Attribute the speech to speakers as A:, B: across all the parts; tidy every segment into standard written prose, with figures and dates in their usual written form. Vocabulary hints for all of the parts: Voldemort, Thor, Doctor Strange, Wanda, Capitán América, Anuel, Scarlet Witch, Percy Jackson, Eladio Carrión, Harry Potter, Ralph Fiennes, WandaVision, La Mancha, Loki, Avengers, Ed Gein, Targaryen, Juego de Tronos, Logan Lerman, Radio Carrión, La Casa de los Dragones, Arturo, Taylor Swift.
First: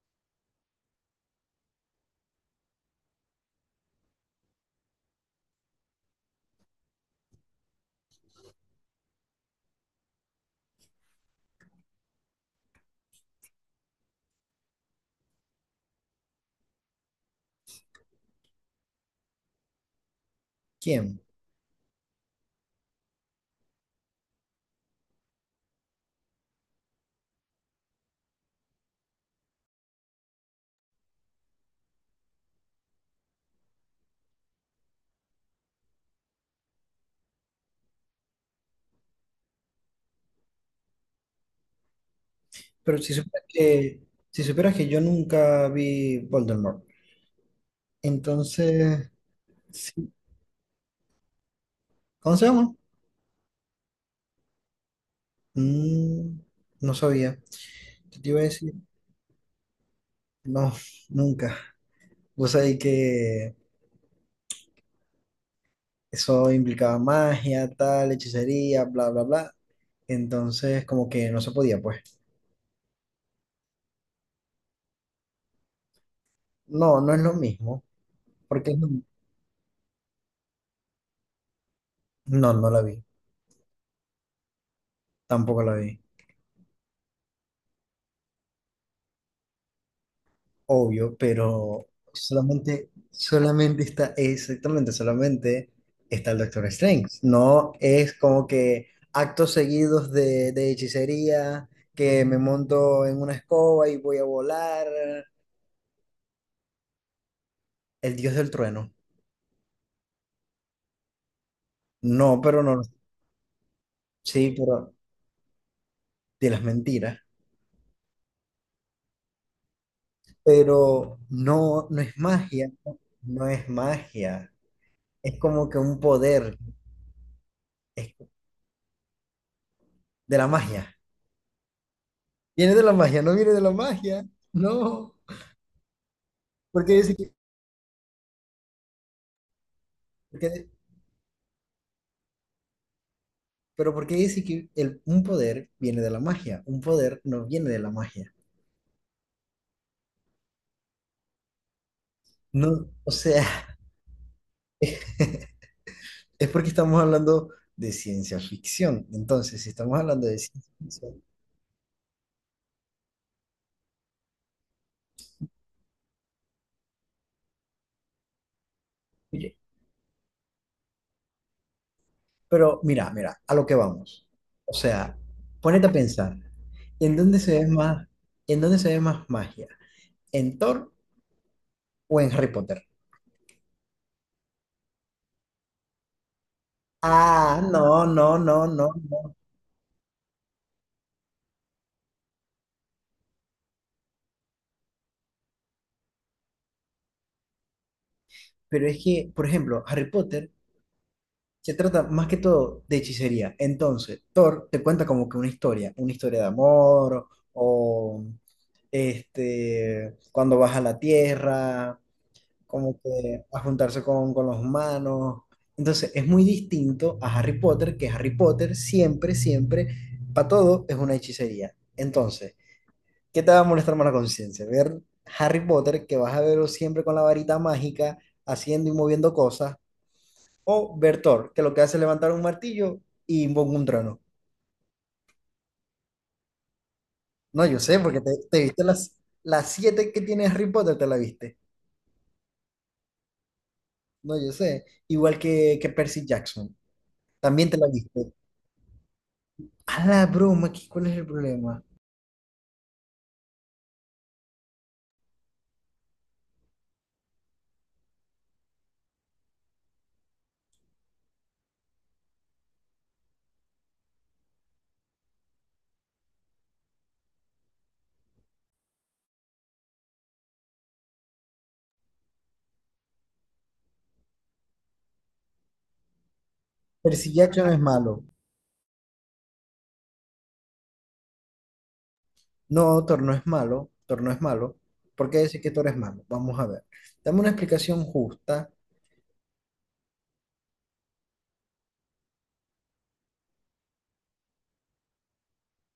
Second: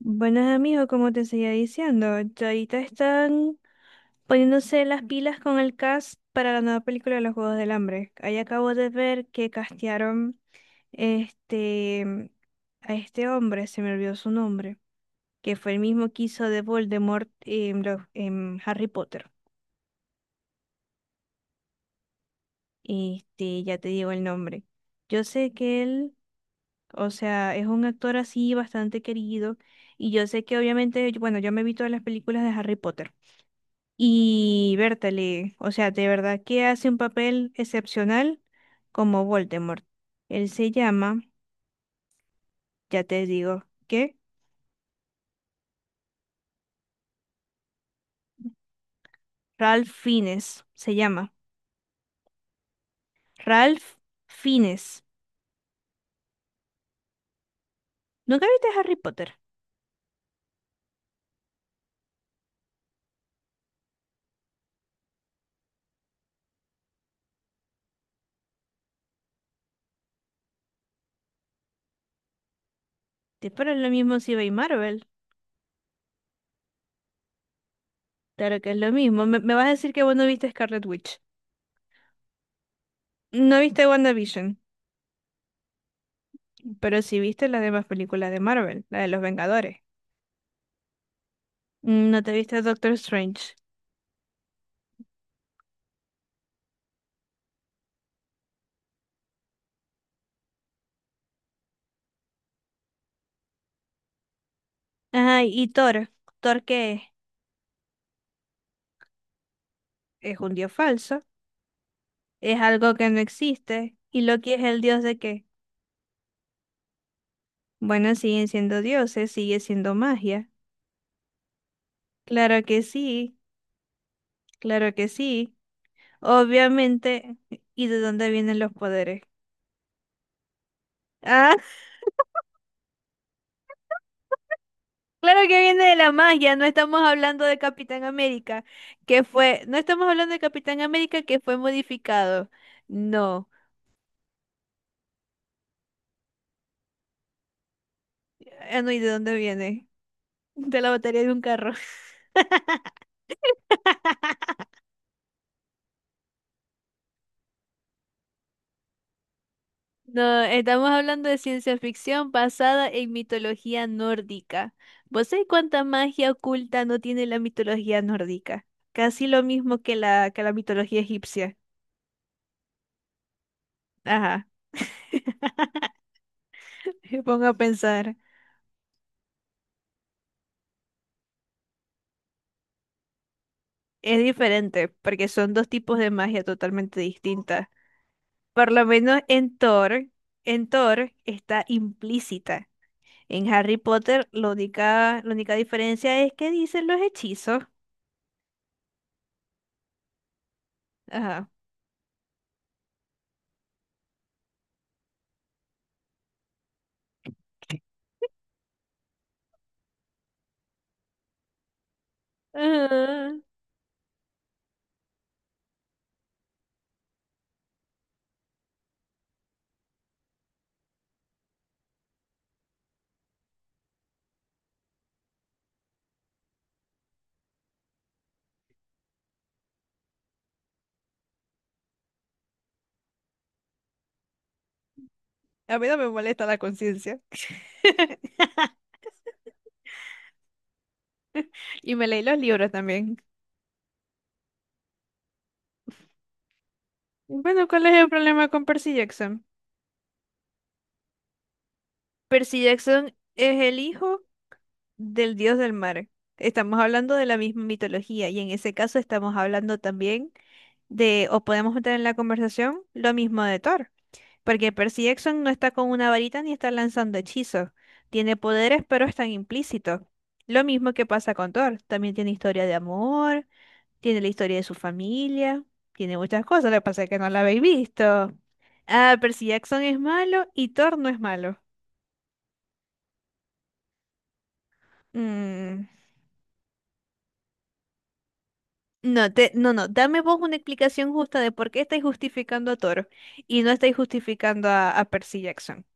A: Buenos amigos, como te seguía diciendo, ya ahorita están poniéndose las pilas con el cast para la nueva película de los Juegos del Hambre. Ahí acabo de ver que castearon este a este hombre, se me olvidó su nombre, que fue el mismo que hizo de Voldemort en, en Harry Potter.
B: ¿Quién?
A: Este, ya te digo el nombre. Yo sé que él, o sea, es un actor así bastante querido y yo sé que obviamente, bueno, yo me vi todas las películas de Harry Potter. Y Bertale, o sea, de verdad que hace un papel excepcional como Voldemort. Él se llama,
B: Pero
A: ya
B: si
A: te
B: supieras
A: digo,
B: que,
A: ¿qué?
B: si supieras que yo nunca vi Voldemort. Entonces,
A: Ralph
B: sí.
A: Fiennes, se llama.
B: ¿Cómo se llama?
A: Ralph Fiennes.
B: Mm, no sabía. ¿Qué te iba a
A: ¿Nunca viste
B: decir?
A: Harry Potter?
B: No, nunca. Vos sabés que eso implicaba magia, tal, hechicería, bla, bla, bla. Entonces, como que no se podía, pues.
A: Te es lo mismo si veis Marvel.
B: No, no es lo mismo.
A: Claro que
B: Porque
A: es
B: no,
A: lo mismo. Me vas a decir que vos no viste Scarlet Witch.
B: no, no la vi.
A: No viste WandaVision,
B: Tampoco la vi.
A: pero sí viste las demás películas de Marvel, la de los Vengadores.
B: Obvio, pero
A: No te viste
B: solamente,
A: Doctor Strange.
B: solamente está, exactamente, solamente está el Doctor Strange. No es como que actos seguidos de hechicería, que me monto en una escoba y voy a volar,
A: Ajá, y Thor. ¿Thor qué es?
B: el dios del trueno.
A: Es un dios falso.
B: No,
A: Es
B: pero no,
A: algo que no existe. ¿Y Loki
B: sí,
A: es el
B: pero
A: dios de qué?
B: de las mentiras.
A: Bueno, siguen siendo dioses, sigue siendo magia.
B: Pero no, no es
A: Claro
B: magia,
A: que sí,
B: no es magia.
A: claro que
B: Es
A: sí.
B: como que un poder,
A: Obviamente, ¿y de
B: es
A: dónde vienen los poderes?
B: de la magia.
A: Ah,
B: Viene de la magia, no viene de la magia, no.
A: claro que viene de la magia, no
B: Porque
A: estamos
B: dice
A: hablando de Capitán América, que fue, no estamos hablando de
B: Porque-
A: Capitán América que fue modificado. No.
B: pero porque dice que un poder viene de la magia? Un poder no viene de la magia.
A: Ah, no, ¿y de dónde viene? De la batería de un carro.
B: No, o sea, es porque estamos hablando de ciencia ficción. Entonces, si estamos hablando de
A: No,
B: ciencia
A: estamos
B: ficción,
A: hablando de ciencia ficción basada en mitología nórdica. ¿Vos sabés cuánta magia oculta no tiene la mitología nórdica? Casi lo
B: oye,
A: mismo que que la mitología egipcia.
B: pero mira, a lo que vamos.
A: Ajá,
B: O sea, ponete a pensar, ¿en
A: me
B: dónde
A: pongo a
B: se ve más,
A: pensar.
B: en dónde se ve más magia? ¿En Thor o en Harry Potter?
A: Es diferente, porque son dos tipos de magia totalmente
B: Ah,
A: distintas.
B: no, no, no,
A: Por lo
B: no.
A: menos
B: no.
A: en Thor está implícita. En Harry Potter, la única diferencia es que dicen los hechizos.
B: Pero es que, por ejemplo, Harry Potter
A: Ajá.
B: se trata más que todo de hechicería. Entonces, Thor te cuenta como que una historia de amor, o cuando baja a la tierra, como
A: Ajá.
B: que a juntarse con los humanos. Entonces, es muy distinto a Harry Potter, que Harry Potter siempre, siempre, para todo es una hechicería. Entonces, ¿qué te va a molestar más la conciencia? Ver Harry Potter, que vas a verlo siempre con la varita mágica, haciendo y moviendo cosas, o Bertor, que lo que hace es levantar un martillo y invoca un trono.
A: A mí no me molesta la conciencia.
B: No, yo sé, porque te viste las siete que tiene Harry Potter, te la viste.
A: Y me leí los libros también.
B: No, yo sé. Igual que Percy Jackson,
A: Bueno,
B: también te
A: ¿cuál
B: la
A: es el
B: viste.
A: problema con Percy Jackson?
B: A la broma, ¿cuál es el problema?
A: Percy Jackson es el hijo del dios del mar. Estamos hablando de la misma mitología y en ese caso estamos hablando también de, o podemos meter en la conversación, lo mismo de Thor. Porque Percy Jackson no está con una varita ni está lanzando hechizos. Tiene poderes, pero están implícitos. Lo mismo que pasa con Thor. También tiene historia de amor. Tiene la historia de su familia, tiene muchas cosas, lo que pasa es que no
B: Percy
A: la habéis
B: Jackson es malo.
A: visto. Ah, Percy Jackson es malo y Thor no es malo.
B: No, Thor no es malo. Thor no es malo. ¿Por qué decir que
A: Mm,
B: Thor es malo? Vamos a ver. Dame una explicación justa.
A: No, te, no, no, dame vos una explicación justa de por qué estáis justificando a Thor y no estáis justificando a Percy Jackson,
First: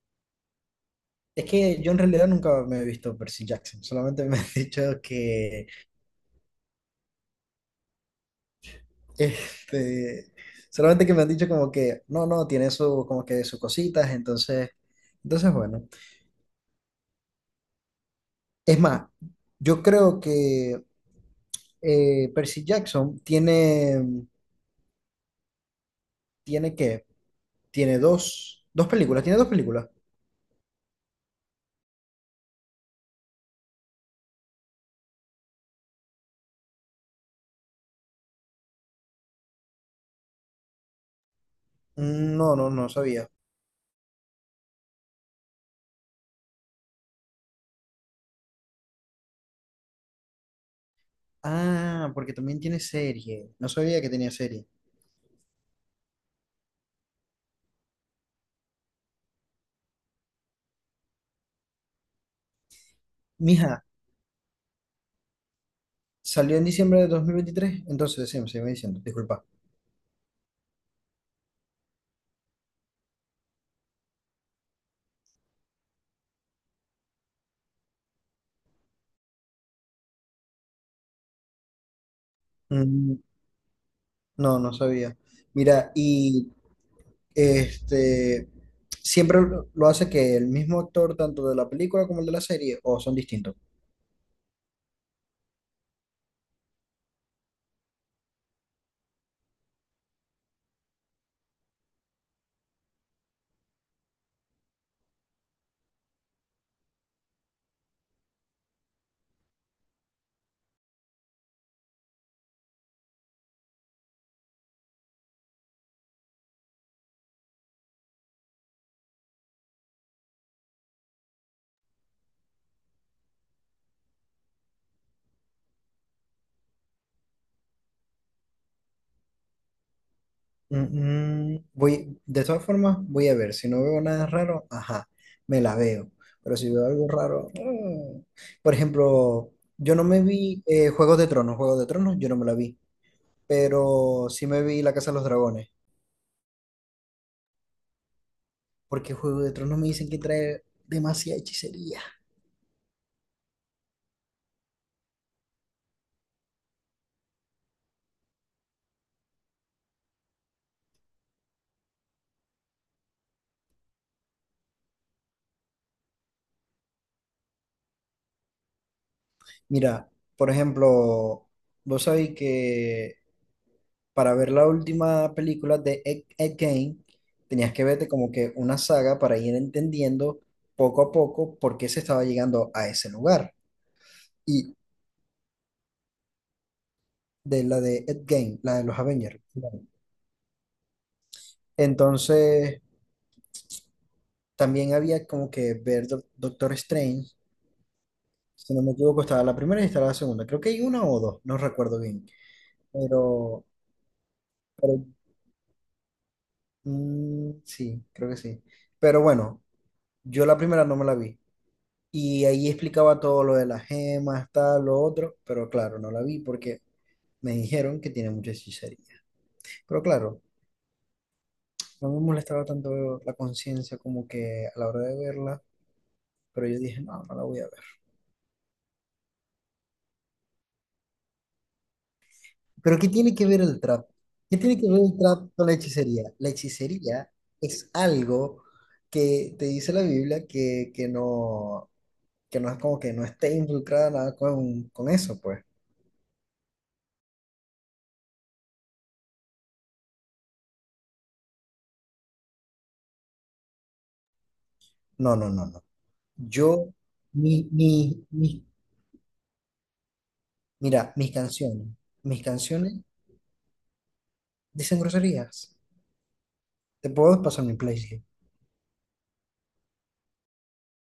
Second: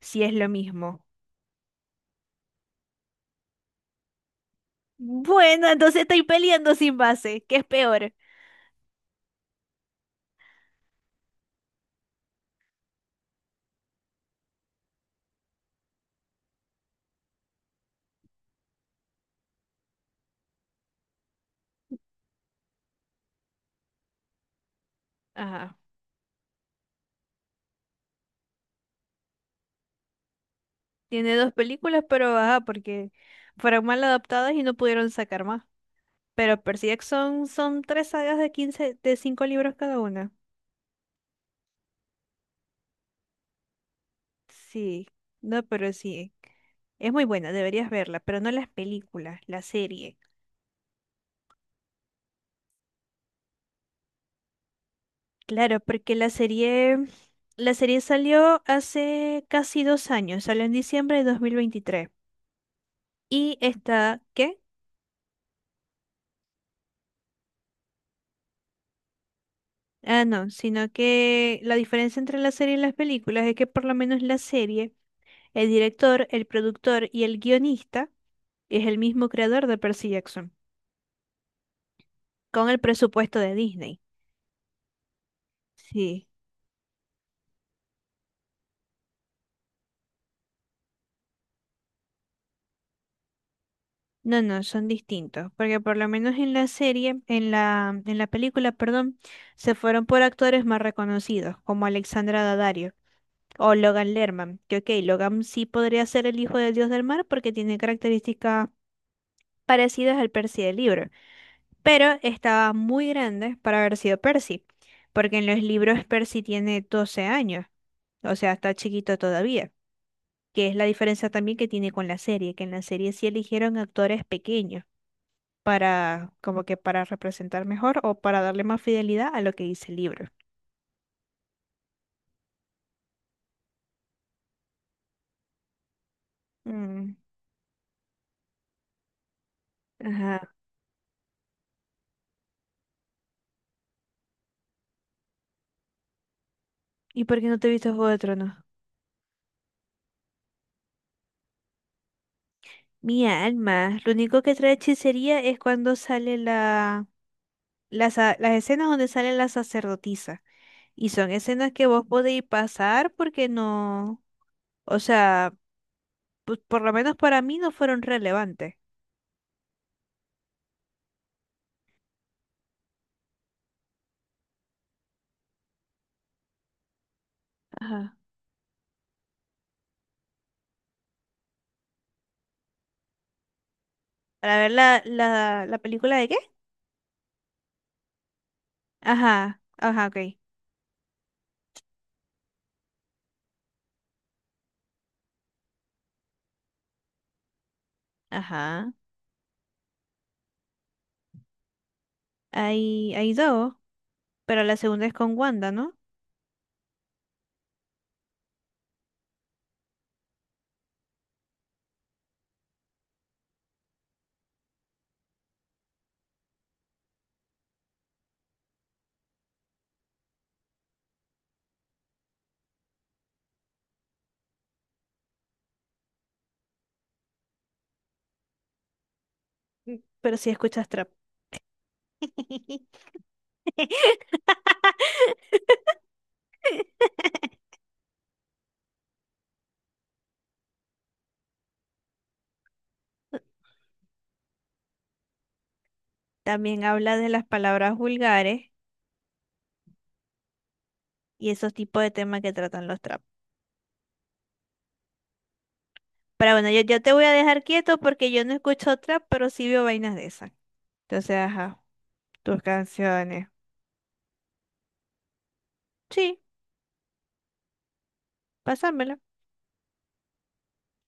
A: si es lo mismo.
B: Es que yo en realidad nunca me he visto Percy Jackson, solamente me han dicho que
A: Bueno, entonces estáis peleando sin base, que es peor.
B: Este, solamente que me han dicho como que, no, no, tiene su, como que sus cositas, entonces bueno. Es más, yo creo que Percy Jackson tiene,
A: Ajá,
B: tiene qué, tiene dos, dos películas, tiene dos películas.
A: tiene dos películas, pero ajá, porque fueron mal adaptadas y no pudieron sacar más. Pero Percy Jackson son tres sagas de cinco libros cada una.
B: No, no, no sabía.
A: Sí, no, pero sí. Es muy buena, deberías verla, pero no las películas, la serie.
B: Ah, porque también tiene serie. No sabía que tenía serie.
A: Claro, porque la serie salió hace casi 2 años, salió en diciembre de 2023. Y
B: Mija,
A: está, ¿qué?
B: salió en diciembre de 2023, entonces sí, me sigue diciendo, disculpa.
A: Ah, no, sino que la diferencia entre la serie y las películas es que por lo menos la serie, el director, el productor y el guionista es el mismo creador de Percy Jackson. Con el
B: Mm,
A: presupuesto de Disney.
B: No, no sabía. Mira,
A: Sí.
B: y Este, siempre lo hace que el mismo actor, tanto de la película como el de la serie, o son distintos.
A: No, no, son distintos, porque por lo menos en la serie, en la película, perdón, se fueron por actores más reconocidos, como Alexandra Daddario o Logan Lerman, que ok, Logan sí podría ser el hijo del dios del mar porque tiene características parecidas al Percy del libro, pero estaba muy grande para haber sido Percy, porque en los libros Percy tiene 12 años, o sea, está chiquito todavía. Que es la diferencia también que tiene con la serie, que en la serie sí eligieron actores pequeños para como que para representar mejor o para darle más fidelidad a lo que dice el libro.
B: Mm, mm, voy, de todas formas, voy a ver. Si no veo nada raro, ajá, me la veo. Pero si veo algo
A: Mm,
B: raro, mm. Por ejemplo, yo no me
A: ajá.
B: vi Juegos de Tronos. Juegos de Tronos, yo no me la vi. Pero sí me vi La Casa de los Dragones.
A: ¿Y por qué no te viste Juego de Tronos?
B: Porque Juegos de Tronos me dicen que trae demasiada hechicería.
A: Mi alma, lo único que trae hechicería es cuando sale las escenas donde sale la sacerdotisa. Y son escenas que vos podéis pasar porque no, o sea, por lo menos para mí no fueron relevantes.
B: Mira, por ejemplo, vos sabéis que para ver la última película de Ed Gein, tenías que verte
A: Ajá.
B: como que una saga para ir entendiendo poco a poco por qué se estaba llegando a ese lugar.
A: Para ver
B: Y
A: la película de qué?
B: de la de Ed Gein, la de los Avengers.
A: Ajá, ajá, ok.
B: Entonces, también había como que ver Doctor Strange, si no
A: Ajá.
B: me equivoco, estaba la primera y estaba la segunda. Creo que hay una o dos, no recuerdo bien.
A: Hay
B: Pero
A: dos, pero la segunda es con Wanda, ¿no?
B: mm, sí, creo que sí. Pero bueno, yo la primera no me la vi. Y ahí explicaba todo lo de las gemas, tal, lo otro, pero claro, no la vi porque me dijeron que tiene mucha hechicería. Pero claro, no me molestaba tanto la conciencia como que a la hora de verla, pero yo dije, no, no la voy a ver.
A: Pero si escuchas trap.
B: Pero ¿qué tiene que ver el trap? ¿Qué tiene que ver el trap con la hechicería? La hechicería es algo que te dice la Biblia que no es como que no esté involucrada nada con eso, pues.
A: También habla de las palabras vulgares y esos tipos de temas que tratan los trap.
B: No, no, no, no.
A: Pero bueno, yo,
B: Yo,
A: yo te voy a dejar quieto porque yo no
B: mis
A: escucho trap, pero sí veo vainas de esas.
B: Mira, mis
A: Entonces, ajá,
B: canciones, mis
A: tus
B: canciones
A: canciones.
B: dicen groserías.
A: Sí,
B: Te puedo pasar mi playlist.
A: pásamela.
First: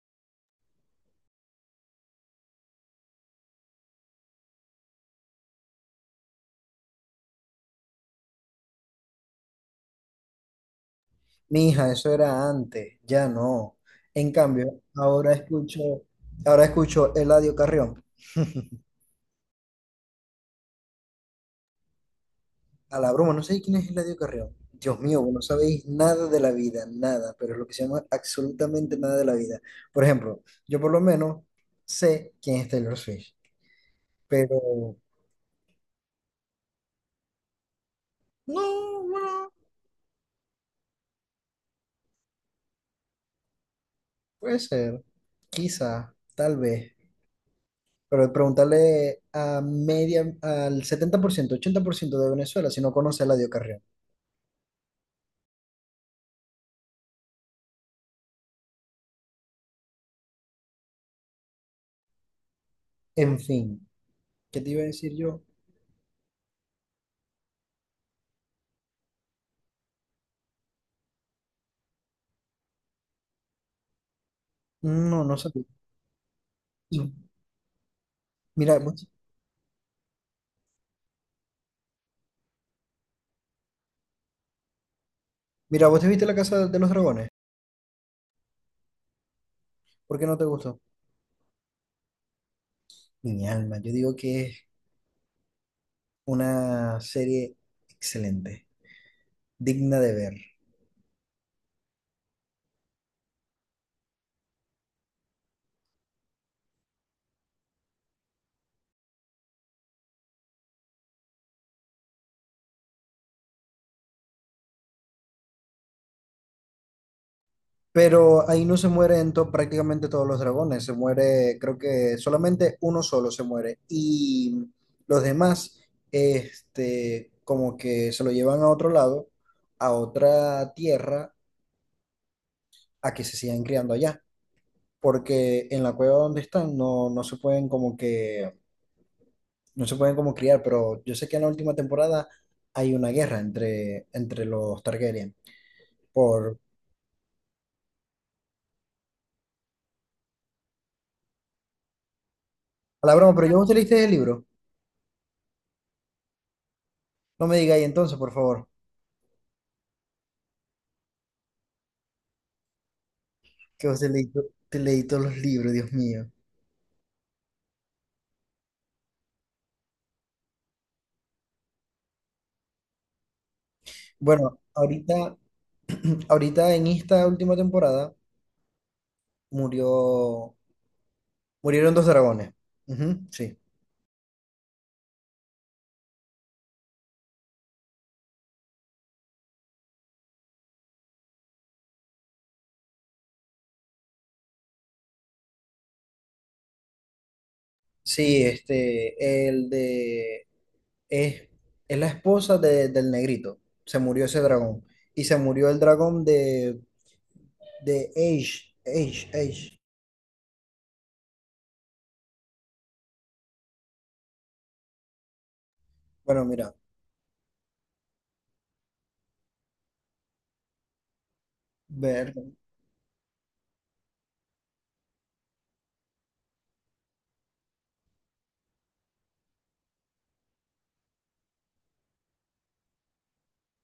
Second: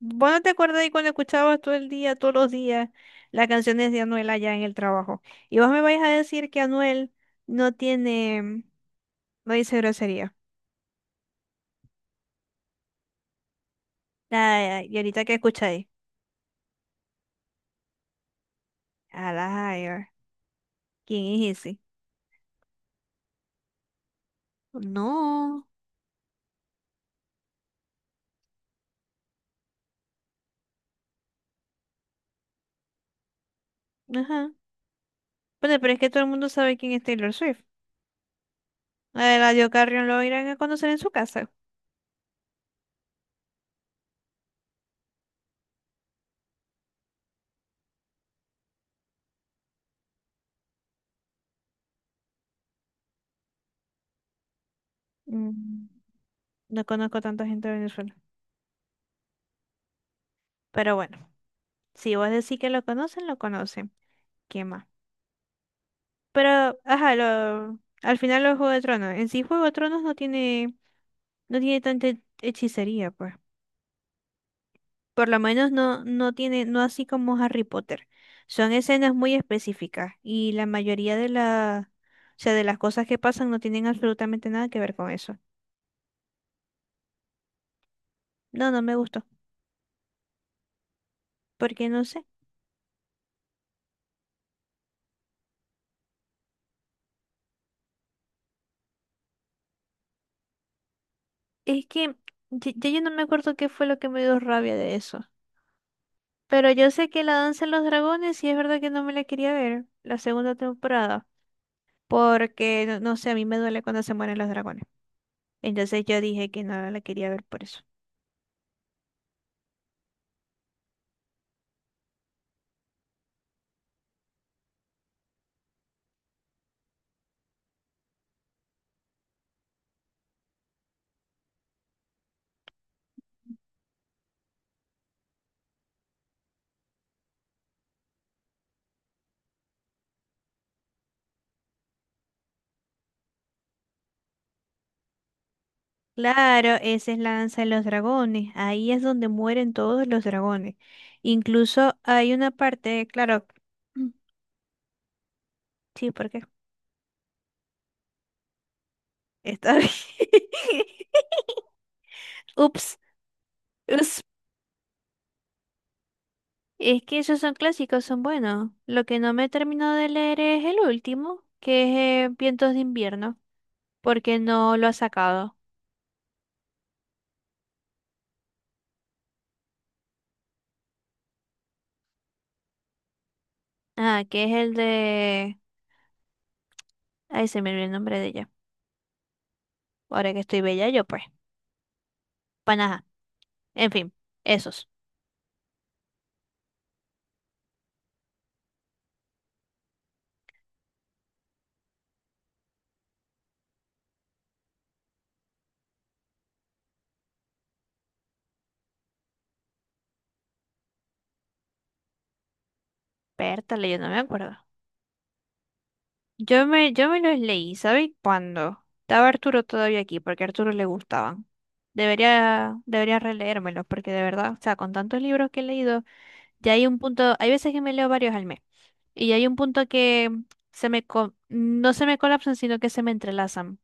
A: ¿Vos no te acuerdas de cuando escuchabas todo el día, todos los días, las canciones de Anuel allá en el trabajo? Y vos me vais a decir que Anuel no tiene, no dice grosería.
B: Mija, eso era antes, ya no. En cambio,
A: Ay, y ahorita que escucháis,
B: ahora escucho Eladio Carrión.
A: a la higher, ¿quién es ese?
B: A la broma, no sé quién es Eladio Carrión. Dios mío, vos no
A: No,
B: sabéis nada de la vida, nada, pero es lo que se llama absolutamente nada de la vida. Por ejemplo, yo por lo menos sé quién es Taylor Swift,
A: ajá.
B: pero
A: Bueno, pero es que todo el mundo sabe quién es Taylor Swift.
B: no,
A: A
B: bueno,
A: Radio Carrión lo irán a conocer en su casa.
B: puede ser, quizá, tal vez. Pero preguntarle a media, al setenta por ciento ochenta por ciento de Venezuela si no conoce a Eladio Carrión.
A: Mm, no conozco tanta gente de Venezuela. Pero bueno, si vos decís que lo conocen, lo
B: En fin,
A: conocen.
B: ¿qué
A: ¿Qué
B: te iba
A: más?
B: a decir yo?
A: Pero, ajá, lo, al final los Juego de Tronos. En sí, Juego de Tronos no tiene tanta hechicería, pues.
B: No,
A: Por
B: no
A: lo
B: sabía.
A: menos no, no tiene, no así
B: Y
A: como Harry Potter. Son
B: mira,
A: escenas muy específicas y la mayoría de la, o sea, de las cosas que pasan no tienen absolutamente nada que ver con eso.
B: mira, ¿vos te viste La Casa de los Dragones?
A: No, no me gustó,
B: ¿Por qué no te gustó?
A: porque no sé.
B: Mi alma, yo digo que es una serie excelente, digna de ver.
A: Es que ya yo no me acuerdo qué fue lo que me dio rabia de eso. Pero yo sé que la danza de los dragones, sí es verdad que no me la quería ver, la segunda temporada. Porque no, no sé, a mí me duele cuando se mueren los dragones. Entonces yo dije que no la quería ver por eso.
B: Pero ahí no se mueren prácticamente todos los dragones, se muere, creo que solamente uno solo se muere. Y los demás, este, como que se lo llevan a otro lado, a otra tierra, a que se sigan criando allá. Porque en la cueva donde están no, no se pueden como que, no se pueden como criar, pero yo sé que en la última temporada hay una guerra entre los Targaryen. Por
A: Claro, esa es la danza de los dragones. Ahí es donde mueren todos los dragones. Incluso hay una
B: a
A: parte,
B: la broma,
A: claro,
B: pero yo no te leíste
A: mm,
B: el libro.
A: sí, porque
B: No me digáis entonces, por favor.
A: está bien. Ups,
B: Que vos te
A: ups.
B: te leí todos los libros, Dios mío.
A: Es que esos son clásicos, son buenos. Lo que no me he terminado de leer es el último, que es Vientos de invierno, porque
B: Bueno,
A: no lo ha
B: ahorita,
A: sacado.
B: ahorita en esta última temporada murió, murieron dos dragones. Ujú, sí.
A: Ah, que es el de... Ahí se me olvidó el nombre de ella. Ahora que estoy bella yo, pues. Panaja. En fin, esos.
B: Sí, este, el de, es, es la esposa del negrito. Se murió ese dragón. Y se murió el dragón de Age.
A: Pértale, yo no me acuerdo.
B: Bueno,
A: Yo
B: mira,
A: me, yo me los leí, ¿sabes cuándo? Estaba Arturo todavía aquí, porque a Arturo le gustaban.
B: ver,
A: Debería releérmelos, porque de verdad, o sea, con tantos libros que he leído, ya hay un punto, hay veces que me leo varios al mes, y hay un punto que se me, no se me colapsan, sino que se me entrelazan.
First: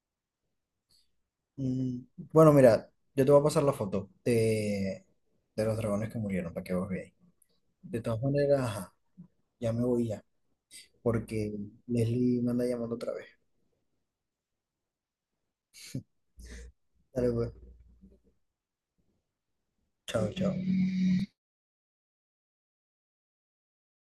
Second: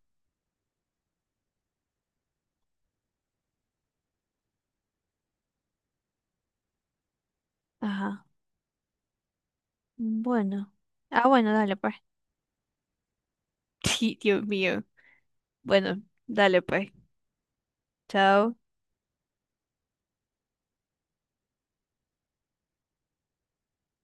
B: mm, bueno, mira, yo te voy a pasar la foto de los dragones que murieron para que vos veáis. De todas
A: Ajá.
B: maneras, ajá, ya me voy ya,
A: Bueno. Ah, bueno,
B: porque
A: dale pues.
B: Leslie me anda llamando otra vez.
A: Sí, Dios mío. Bueno, dale pues.
B: Dale, pues.
A: Chao.
B: Chao, chao.